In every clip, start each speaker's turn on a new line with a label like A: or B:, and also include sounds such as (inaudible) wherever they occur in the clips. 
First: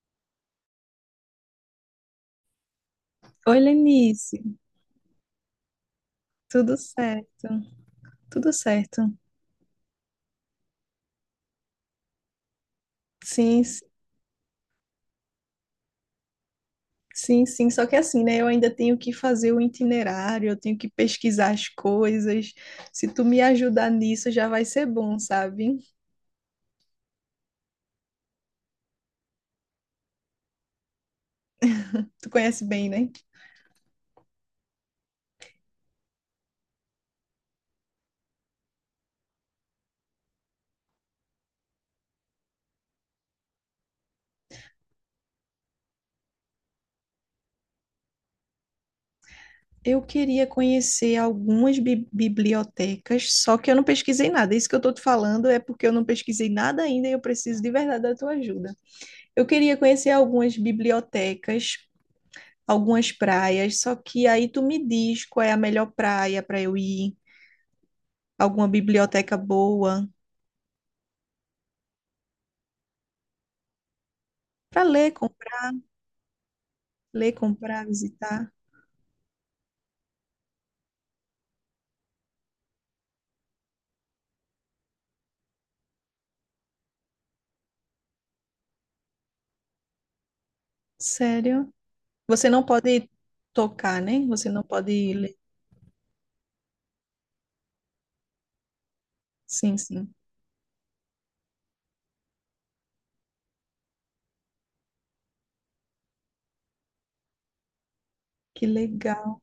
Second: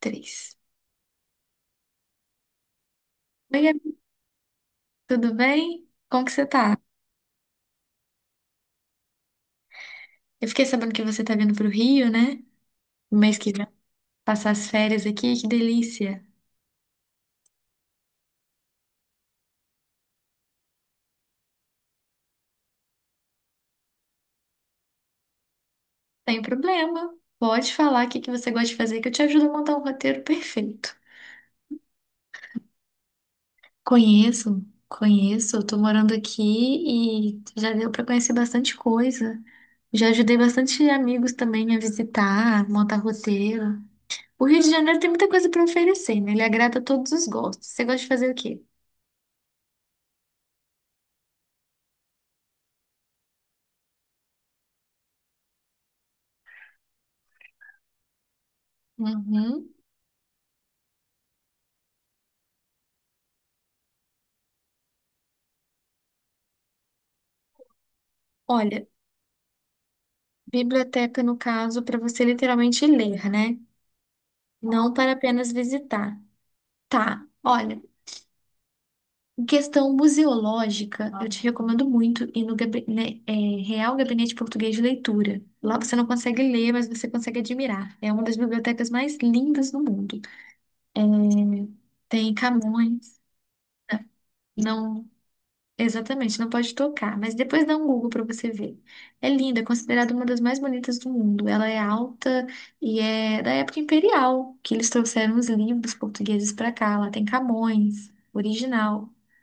A: Três.
B: Oi,
A: Oi, Gabi,
B: Lenice,
A: tudo bem? Como que você
B: tudo
A: tá?
B: certo? Tudo certo.
A: Eu fiquei sabendo que você tá vindo pro Rio, né? No mês que
B: Sim,
A: vem,
B: s-
A: passar as férias aqui, que delícia.
B: sim, sim. Só que assim, né? Eu ainda tenho que fazer o itinerário, eu tenho que pesquisar as coisas. Se tu me ajudar nisso, já vai ser bom, sabe?
A: Sem problema. Pode falar o que que você gosta de fazer, que eu te ajudo a montar um roteiro perfeito.
B: Tu conhece bem, né?
A: Conheço, conheço. Eu tô morando aqui e já deu pra conhecer bastante coisa. Já ajudei bastante amigos também a visitar, montar roteiro. O Rio de Janeiro tem muita coisa pra oferecer, né? Ele agrada a todos os gostos. Você gosta de fazer o quê?
B: Eu queria conhecer algumas bibliotecas, só que eu não pesquisei nada. Isso que eu tô te falando é porque eu não pesquisei nada ainda e eu preciso de verdade da tua ajuda. Eu
A: Uhum.
B: queria conhecer algumas bibliotecas algumas praias, só que aí tu me diz qual é a melhor praia para eu ir, alguma
A: Olha,
B: biblioteca boa
A: biblioteca, no caso, para você literalmente ler, né?
B: para
A: Não para apenas visitar. Tá,
B: ler,
A: olha,
B: comprar, visitar.
A: em questão museológica, eu te recomendo muito ir no Real Gabinete Português de Leitura. Lá você não consegue ler, mas você consegue admirar. É uma das bibliotecas mais lindas do mundo.
B: Sério?
A: Tem
B: Você não pode
A: Camões.
B: tocar, né? Você não
A: Não.
B: pode ler.
A: Exatamente, não pode tocar, mas depois dá um Google para você ver. É linda, é
B: Sim,
A: considerada
B: sim.
A: uma das mais bonitas do mundo. Ela é alta e é da época imperial, que eles trouxeram os livros portugueses para cá. Lá tem Camões
B: Que
A: original,
B: legal,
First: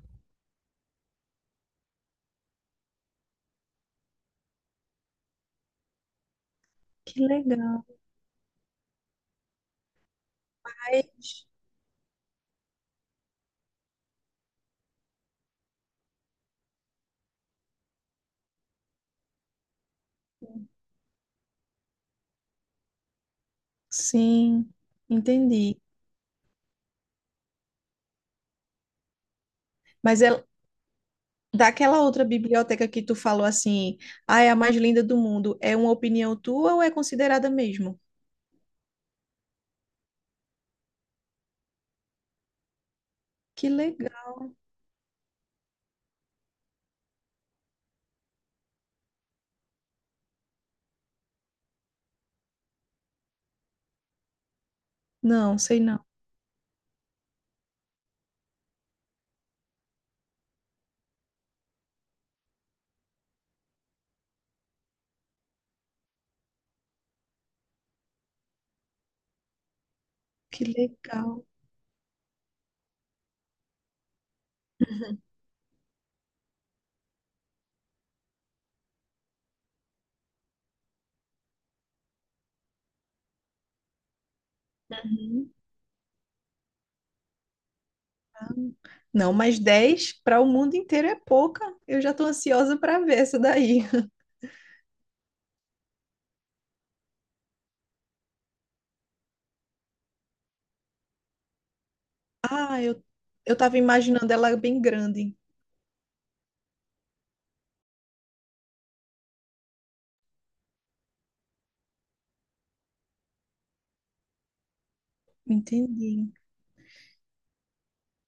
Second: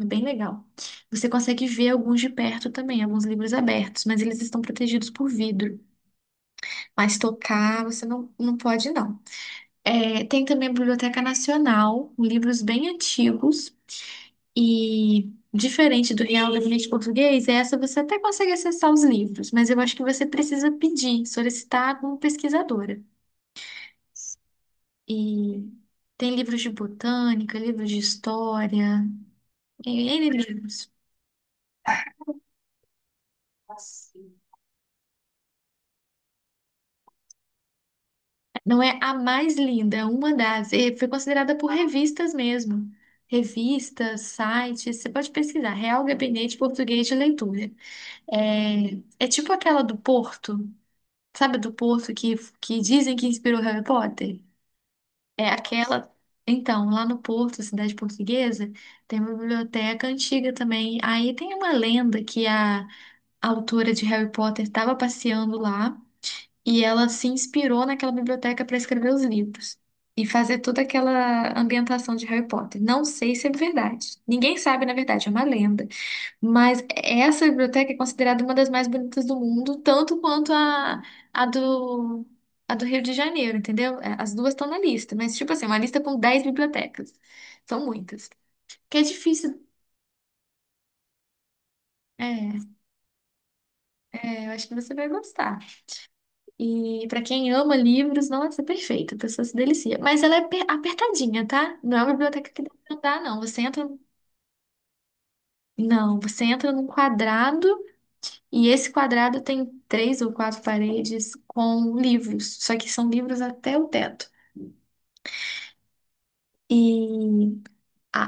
A: é bem legal. Você consegue ver alguns de perto também, alguns livros abertos, mas eles estão protegidos por vidro. Mas
B: que
A: tocar
B: legal.
A: você não, não pode, não. É, tem também a Biblioteca
B: Mas,
A: Nacional, livros bem antigos. E diferente do Real Gabinete Português, essa você até consegue acessar os livros, mas eu acho que você precisa pedir, solicitar como pesquisadora.
B: sim,
A: E
B: entendi.
A: tem livros de botânica, livros de história, tem
B: Mas
A: N
B: é
A: livros.
B: daquela outra biblioteca que tu falou assim, ah, é a mais linda do mundo. É uma opinião tua ou é considerada mesmo?
A: Não é a mais linda, é uma das. E foi considerada por revistas mesmo.
B: Que
A: Revistas,
B: legal.
A: sites, você pode pesquisar. Real Gabinete Português de Leitura. É, é tipo aquela do Porto. Sabe a do Porto que dizem que inspirou Harry Potter? É
B: Não, sei não.
A: aquela. Então, lá no Porto, cidade portuguesa, tem uma biblioteca antiga também. Aí tem uma lenda que a autora de Harry Potter estava passeando lá e ela se inspirou naquela biblioteca para escrever os livros e fazer
B: Que
A: toda
B: legal.
A: aquela ambientação de Harry Potter. Não sei se é verdade. Ninguém sabe, na verdade, é uma lenda. Mas essa biblioteca é considerada uma das mais bonitas do mundo, tanto quanto a do, a do Rio de Janeiro, entendeu? É, as duas estão na lista, mas
B: Uhum.
A: tipo assim, uma lista com 10 bibliotecas. São muitas. Que é
B: Não, mas
A: difícil.
B: 10 para o mundo inteiro é pouca. Eu já estou
A: É,
B: ansiosa para ver essa daí. (laughs)
A: eu acho que você vai gostar. E pra quem ama livros, nossa, é perfeito, a pessoa se delicia. Mas ela é apertadinha, tá? Não é uma biblioteca que dá
B: Ah,
A: pra
B: eu,
A: andar, não.
B: eu
A: Você
B: tava
A: entra.
B: imaginando ela bem grande.
A: Não, você entra num quadrado. E esse quadrado tem três ou quatro paredes com livros, só que são livros até o teto.
B: Entendi.
A: E a,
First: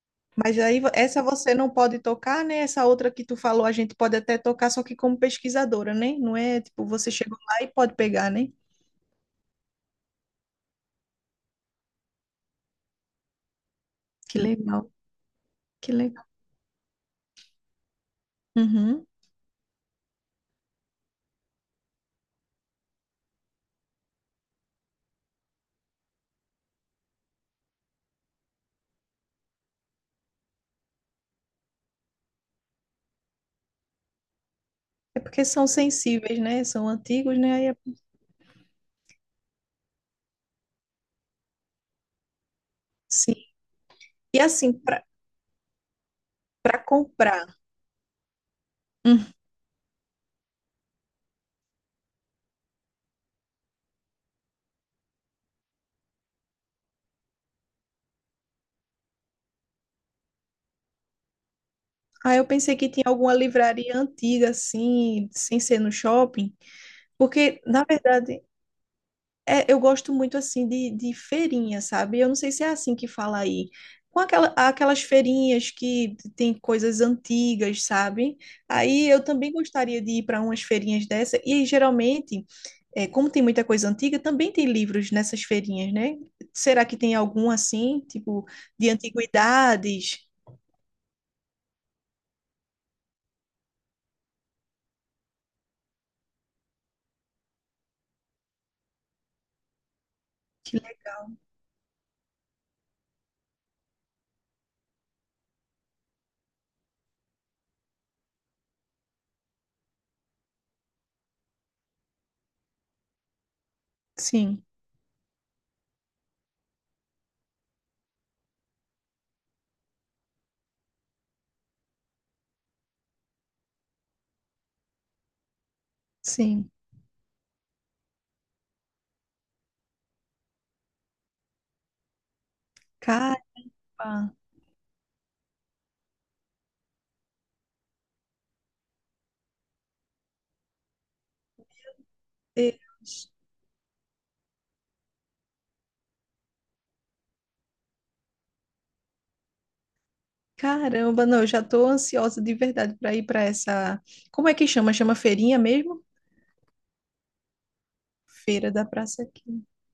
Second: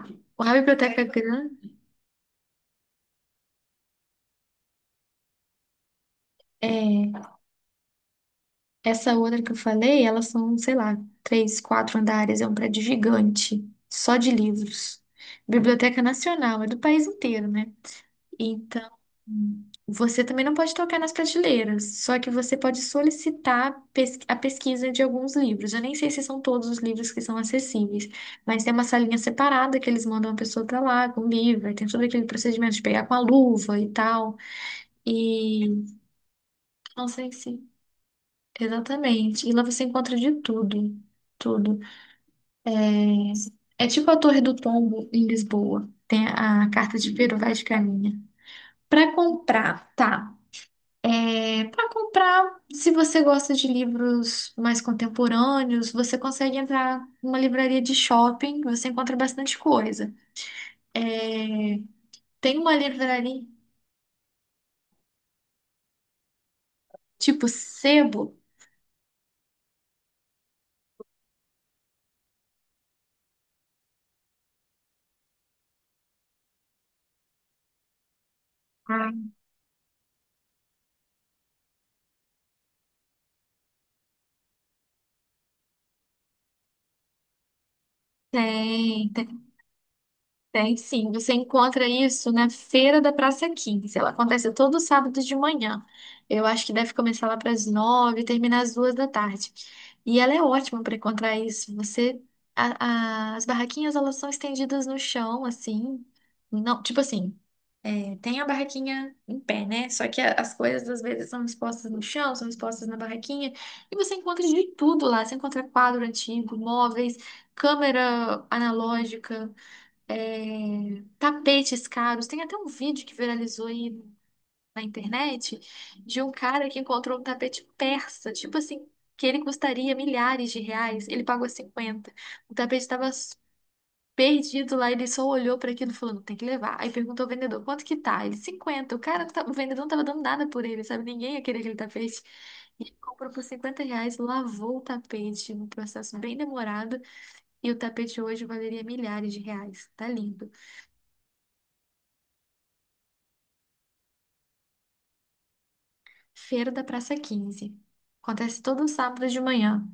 A: a
B: Mas aí
A: biblioteca
B: essa você não
A: grande.
B: pode tocar, né? Essa outra que tu falou, a gente pode até tocar, só que como pesquisadora, né? Não é tipo, você
A: É.
B: chegou lá e pode pegar, né?
A: Essa outra que eu falei, elas são, sei lá, três, quatro andares, é um prédio gigante, só de
B: Que legal,
A: livros.
B: que
A: Biblioteca
B: legal.
A: Nacional, é do país inteiro, né? Então,
B: Uhum.
A: você também não pode tocar nas prateleiras, só que você pode solicitar a pesquisa de alguns livros. Eu nem sei se são todos os livros que são acessíveis, mas tem uma salinha separada que eles mandam a pessoa pra lá com o livro, aí tem todo aquele procedimento de pegar com a luva e tal.
B: É porque são
A: E
B: sensíveis, né? São
A: não sei
B: antigos, né?
A: se.
B: Aí é-
A: Exatamente. E lá você encontra de tudo. Tudo.
B: Sim.
A: É, é tipo a
B: E
A: Torre do
B: assim,
A: Tombo em Lisboa. Tem a
B: para
A: carta de Pero
B: comprar.
A: Vaz de Caminha. Para comprar, tá. É, para comprar, se você gosta de livros mais contemporâneos, você consegue entrar numa livraria de shopping, você encontra bastante coisa. É,
B: Ah, eu
A: tem uma
B: pensei que tinha alguma
A: livraria
B: livraria antiga, assim, sem ser no shopping,
A: tipo
B: porque, na
A: Sebo?
B: verdade, é, eu gosto muito, assim, de feirinha, sabe? Eu não sei se é assim que fala aí. Com aquelas feirinhas que tem coisas antigas, sabe? Aí
A: Ah,
B: eu também gostaria de ir para umas feirinhas dessa, e geralmente, é, como tem muita coisa antiga, também tem livros nessas feirinhas, né? Será que tem algum, assim, tipo, de
A: tem, tem.
B: antiguidades?
A: Tem sim, você encontra isso na Feira da Praça Quinze. Ela acontece todo sábado de manhã. Eu acho que deve começar lá para as 9 e terminar às 2 da tarde. E ela é
B: Que
A: ótima para
B: le-
A: encontrar isso. Você, as barraquinhas elas são estendidas no chão, assim. Não, tipo assim, é, tem a barraquinha em pé, né? Só que as coisas às vezes são expostas no chão, são expostas na barraquinha. E você encontra
B: Sim,
A: de tudo lá. Você encontra quadro antigo, móveis, câmera analógica, é, tapetes caros. Tem até um vídeo que viralizou aí na internet de um cara
B: sim.
A: que encontrou um tapete persa, tipo assim, que ele custaria milhares de reais, ele pagou 50. O tapete estava
B: Caipa.
A: perdido lá, ele só olhou para aquilo e falou, não, tem que levar. Aí perguntou ao vendedor, quanto que tá? Ele, 50. O cara, o vendedor não estava dando nada por ele, sabe? Ninguém ia querer aquele tapete. E ele comprou
B: Deus.
A: por R$ 50, lavou o tapete, um processo bem demorado, e o tapete hoje valeria milhares de reais. Tá lindo.
B: Caramba, não, eu já tô ansiosa de verdade para ir para essa. Como é que chama? Chama feirinha mesmo?
A: Feira da Praça Quinze. Acontece
B: Feira da
A: todo
B: Praça
A: sábado de
B: aqui.
A: manhã.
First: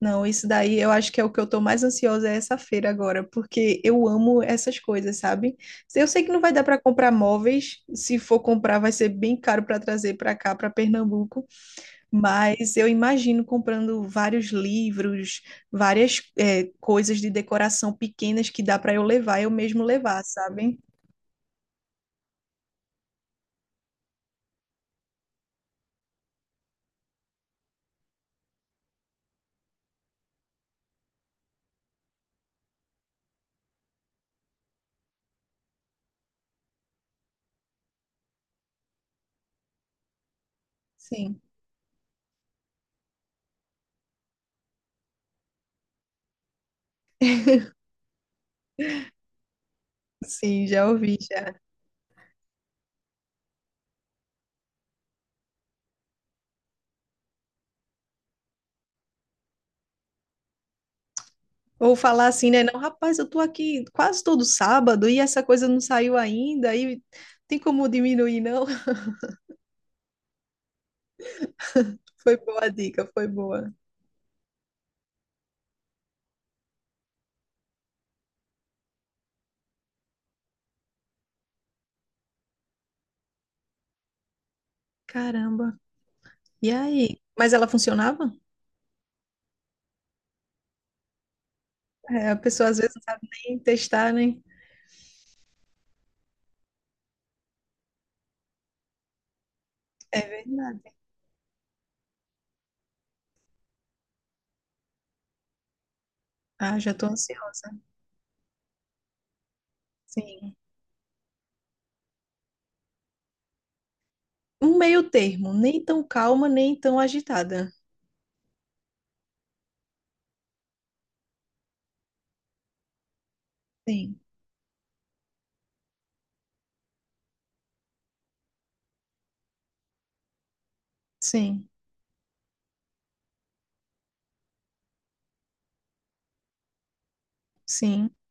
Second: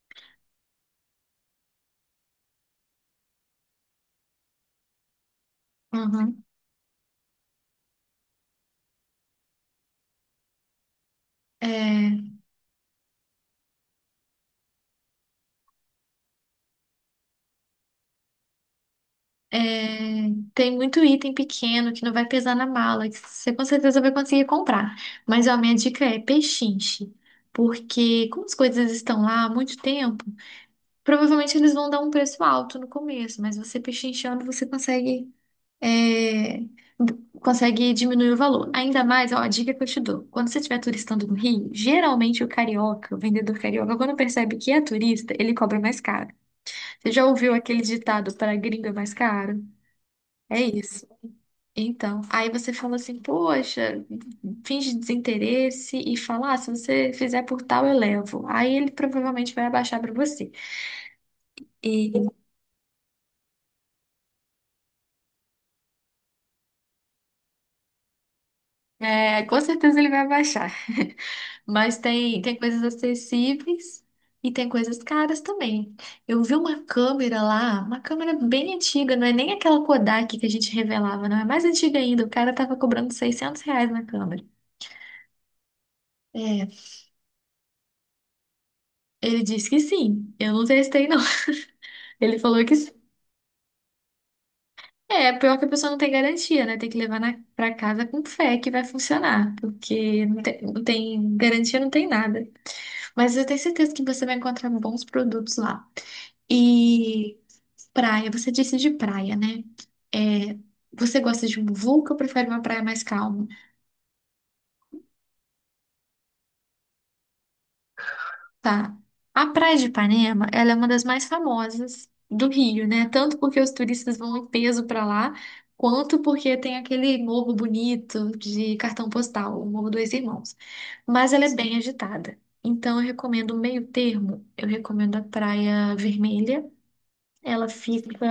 B: Não, isso daí eu acho que é o que eu tô mais ansiosa é essa feira agora, porque eu amo essas coisas, sabe? Eu sei que não
A: Uhum.
B: vai dar para comprar móveis, se for comprar vai ser bem caro para trazer para cá, para Pernambuco,
A: É,
B: mas eu imagino comprando vários livros, várias coisas de decoração pequenas que dá para eu levar, eu mesmo levar,
A: tem
B: sabe?
A: muito item pequeno que não vai pesar na mala, que você com certeza vai conseguir comprar. Mas ó, minha dica é pechinche, porque como as coisas estão lá há muito tempo, provavelmente eles vão dar um preço alto no começo, mas você pechinchando você é, consegue diminuir o valor. Ainda mais, ó, a dica que eu te dou. Quando você estiver turistando no
B: Sim.
A: Rio, geralmente o carioca, o vendedor carioca, quando percebe que é turista, ele cobra mais caro. Você já ouviu aquele ditado para gringo é mais caro? É
B: Sim, já
A: isso.
B: ouvi, já.
A: Então, aí você fala assim, poxa, finge desinteresse e fala, ah, se você fizer por tal, eu levo. Aí ele provavelmente vai abaixar para você.
B: Ou falar assim, né? Não, rapaz, eu tô aqui quase todo sábado e essa coisa não saiu ainda, e tem como diminuir, não? (laughs)
A: É, com certeza ele vai baixar. (laughs) Mas
B: Foi
A: tem
B: boa a
A: coisas
B: dica, foi boa.
A: acessíveis e tem coisas caras também. Eu vi uma câmera lá, uma câmera bem antiga, não é nem aquela Kodak que a gente revelava, não é mais antiga ainda. O cara tava cobrando R$ 600 na câmera.
B: Caramba.
A: É,
B: E aí? Mas ela funcionava?
A: ele disse que sim. Eu não testei, não. (laughs)
B: É, a
A: Ele falou
B: pessoa
A: que
B: às
A: sim.
B: vezes não sabe nem testar, né?
A: É, pior que a pessoa não tem garantia, né? Tem que levar na, pra casa com fé que vai funcionar,
B: É
A: porque não tem, não
B: verdade.
A: tem garantia, não tem nada. Mas eu tenho certeza que você vai encontrar bons produtos lá.
B: Ah, já tô
A: E
B: ansiosa.
A: praia, você disse de praia, né?
B: Sim.
A: É, você gosta de muvuca ou prefere uma praia mais calma?
B: Um meio termo, nem tão calma, nem tão agitada.
A: Tá. A Praia de Ipanema, ela é uma das mais famosas do Rio, né? Tanto porque os turistas
B: Sim,
A: vão em peso pra lá, quanto porque tem aquele morro bonito de cartão postal, o Morro dos Irmãos. Mas ela é
B: sim,
A: bem agitada. Então, eu recomendo o meio termo. Eu recomendo a Praia Vermelha. Ela
B: sim.
A: fica.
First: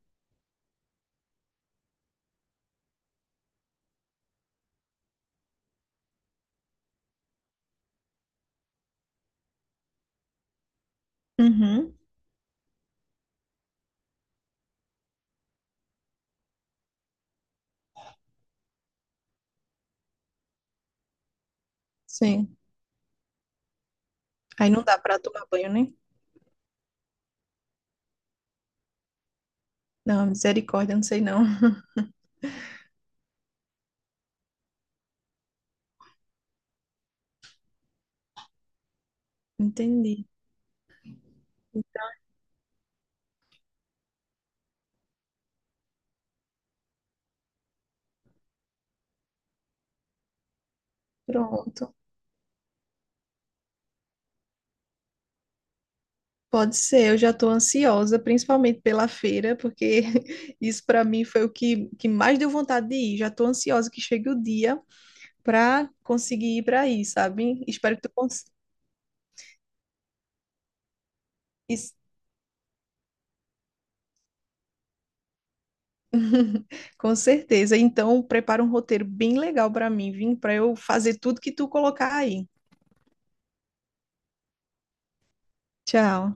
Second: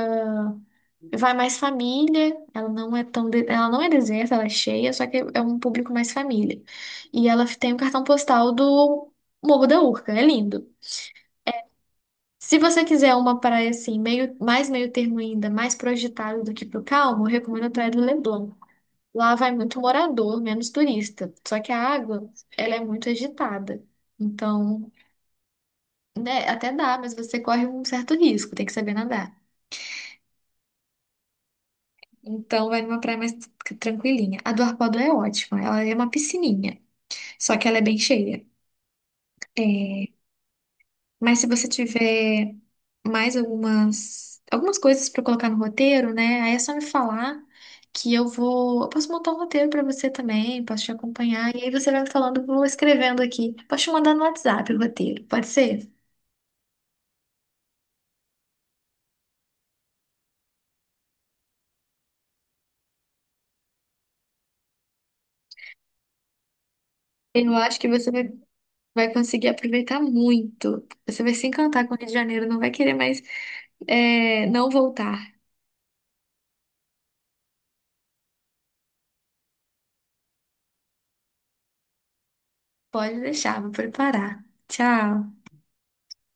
A: Vai mais família, ela não é tão, ela não é deserta, ela é cheia, só que é um público mais família. E ela tem o cartão postal do Morro da Urca, é lindo.
B: Uhum,
A: Se você quiser uma praia assim, meio, mais meio termo ainda, mais pro agitado do que pro calmo, eu recomendo a Praia do Leblon. Lá vai muito morador, menos turista. Só que a água,
B: sim.
A: ela é muito agitada.
B: Aí não
A: Então,
B: dá pra tomar banho, né?
A: né, até dá, mas você corre um certo risco, tem que saber nadar.
B: Não, misericórdia, não sei não. (laughs)
A: Então vai numa praia mais tranquilinha. A do Arpoador é ótima, ela é uma piscininha, só que ela é bem cheia. É,
B: Entendi.
A: mas se você tiver mais algumas coisas para colocar no roteiro, né? Aí é só me falar que eu vou, eu posso montar um roteiro para você também, posso te acompanhar e aí você
B: Pronto.
A: vai me falando, eu vou escrevendo aqui. Posso te mandar no WhatsApp o roteiro, pode ser?
B: Pode ser, eu já estou ansiosa, principalmente pela feira, porque (laughs) isso para mim foi que mais deu vontade de ir. Já estou ansiosa que chegue o dia para conseguir ir para aí,
A: Eu
B: sabe?
A: acho que
B: Espero que
A: você
B: tu
A: vai,
B: cons
A: vai conseguir aproveitar muito. Você vai se encantar com
B: is-
A: o Rio de Janeiro, não vai querer mais não voltar.
B: com certeza. Então, prepara um roteiro bem legal para mim, vim para eu fazer tudo que tu colocar aí.
A: Pode deixar, vou preparar. Tchau.
B: Tchau.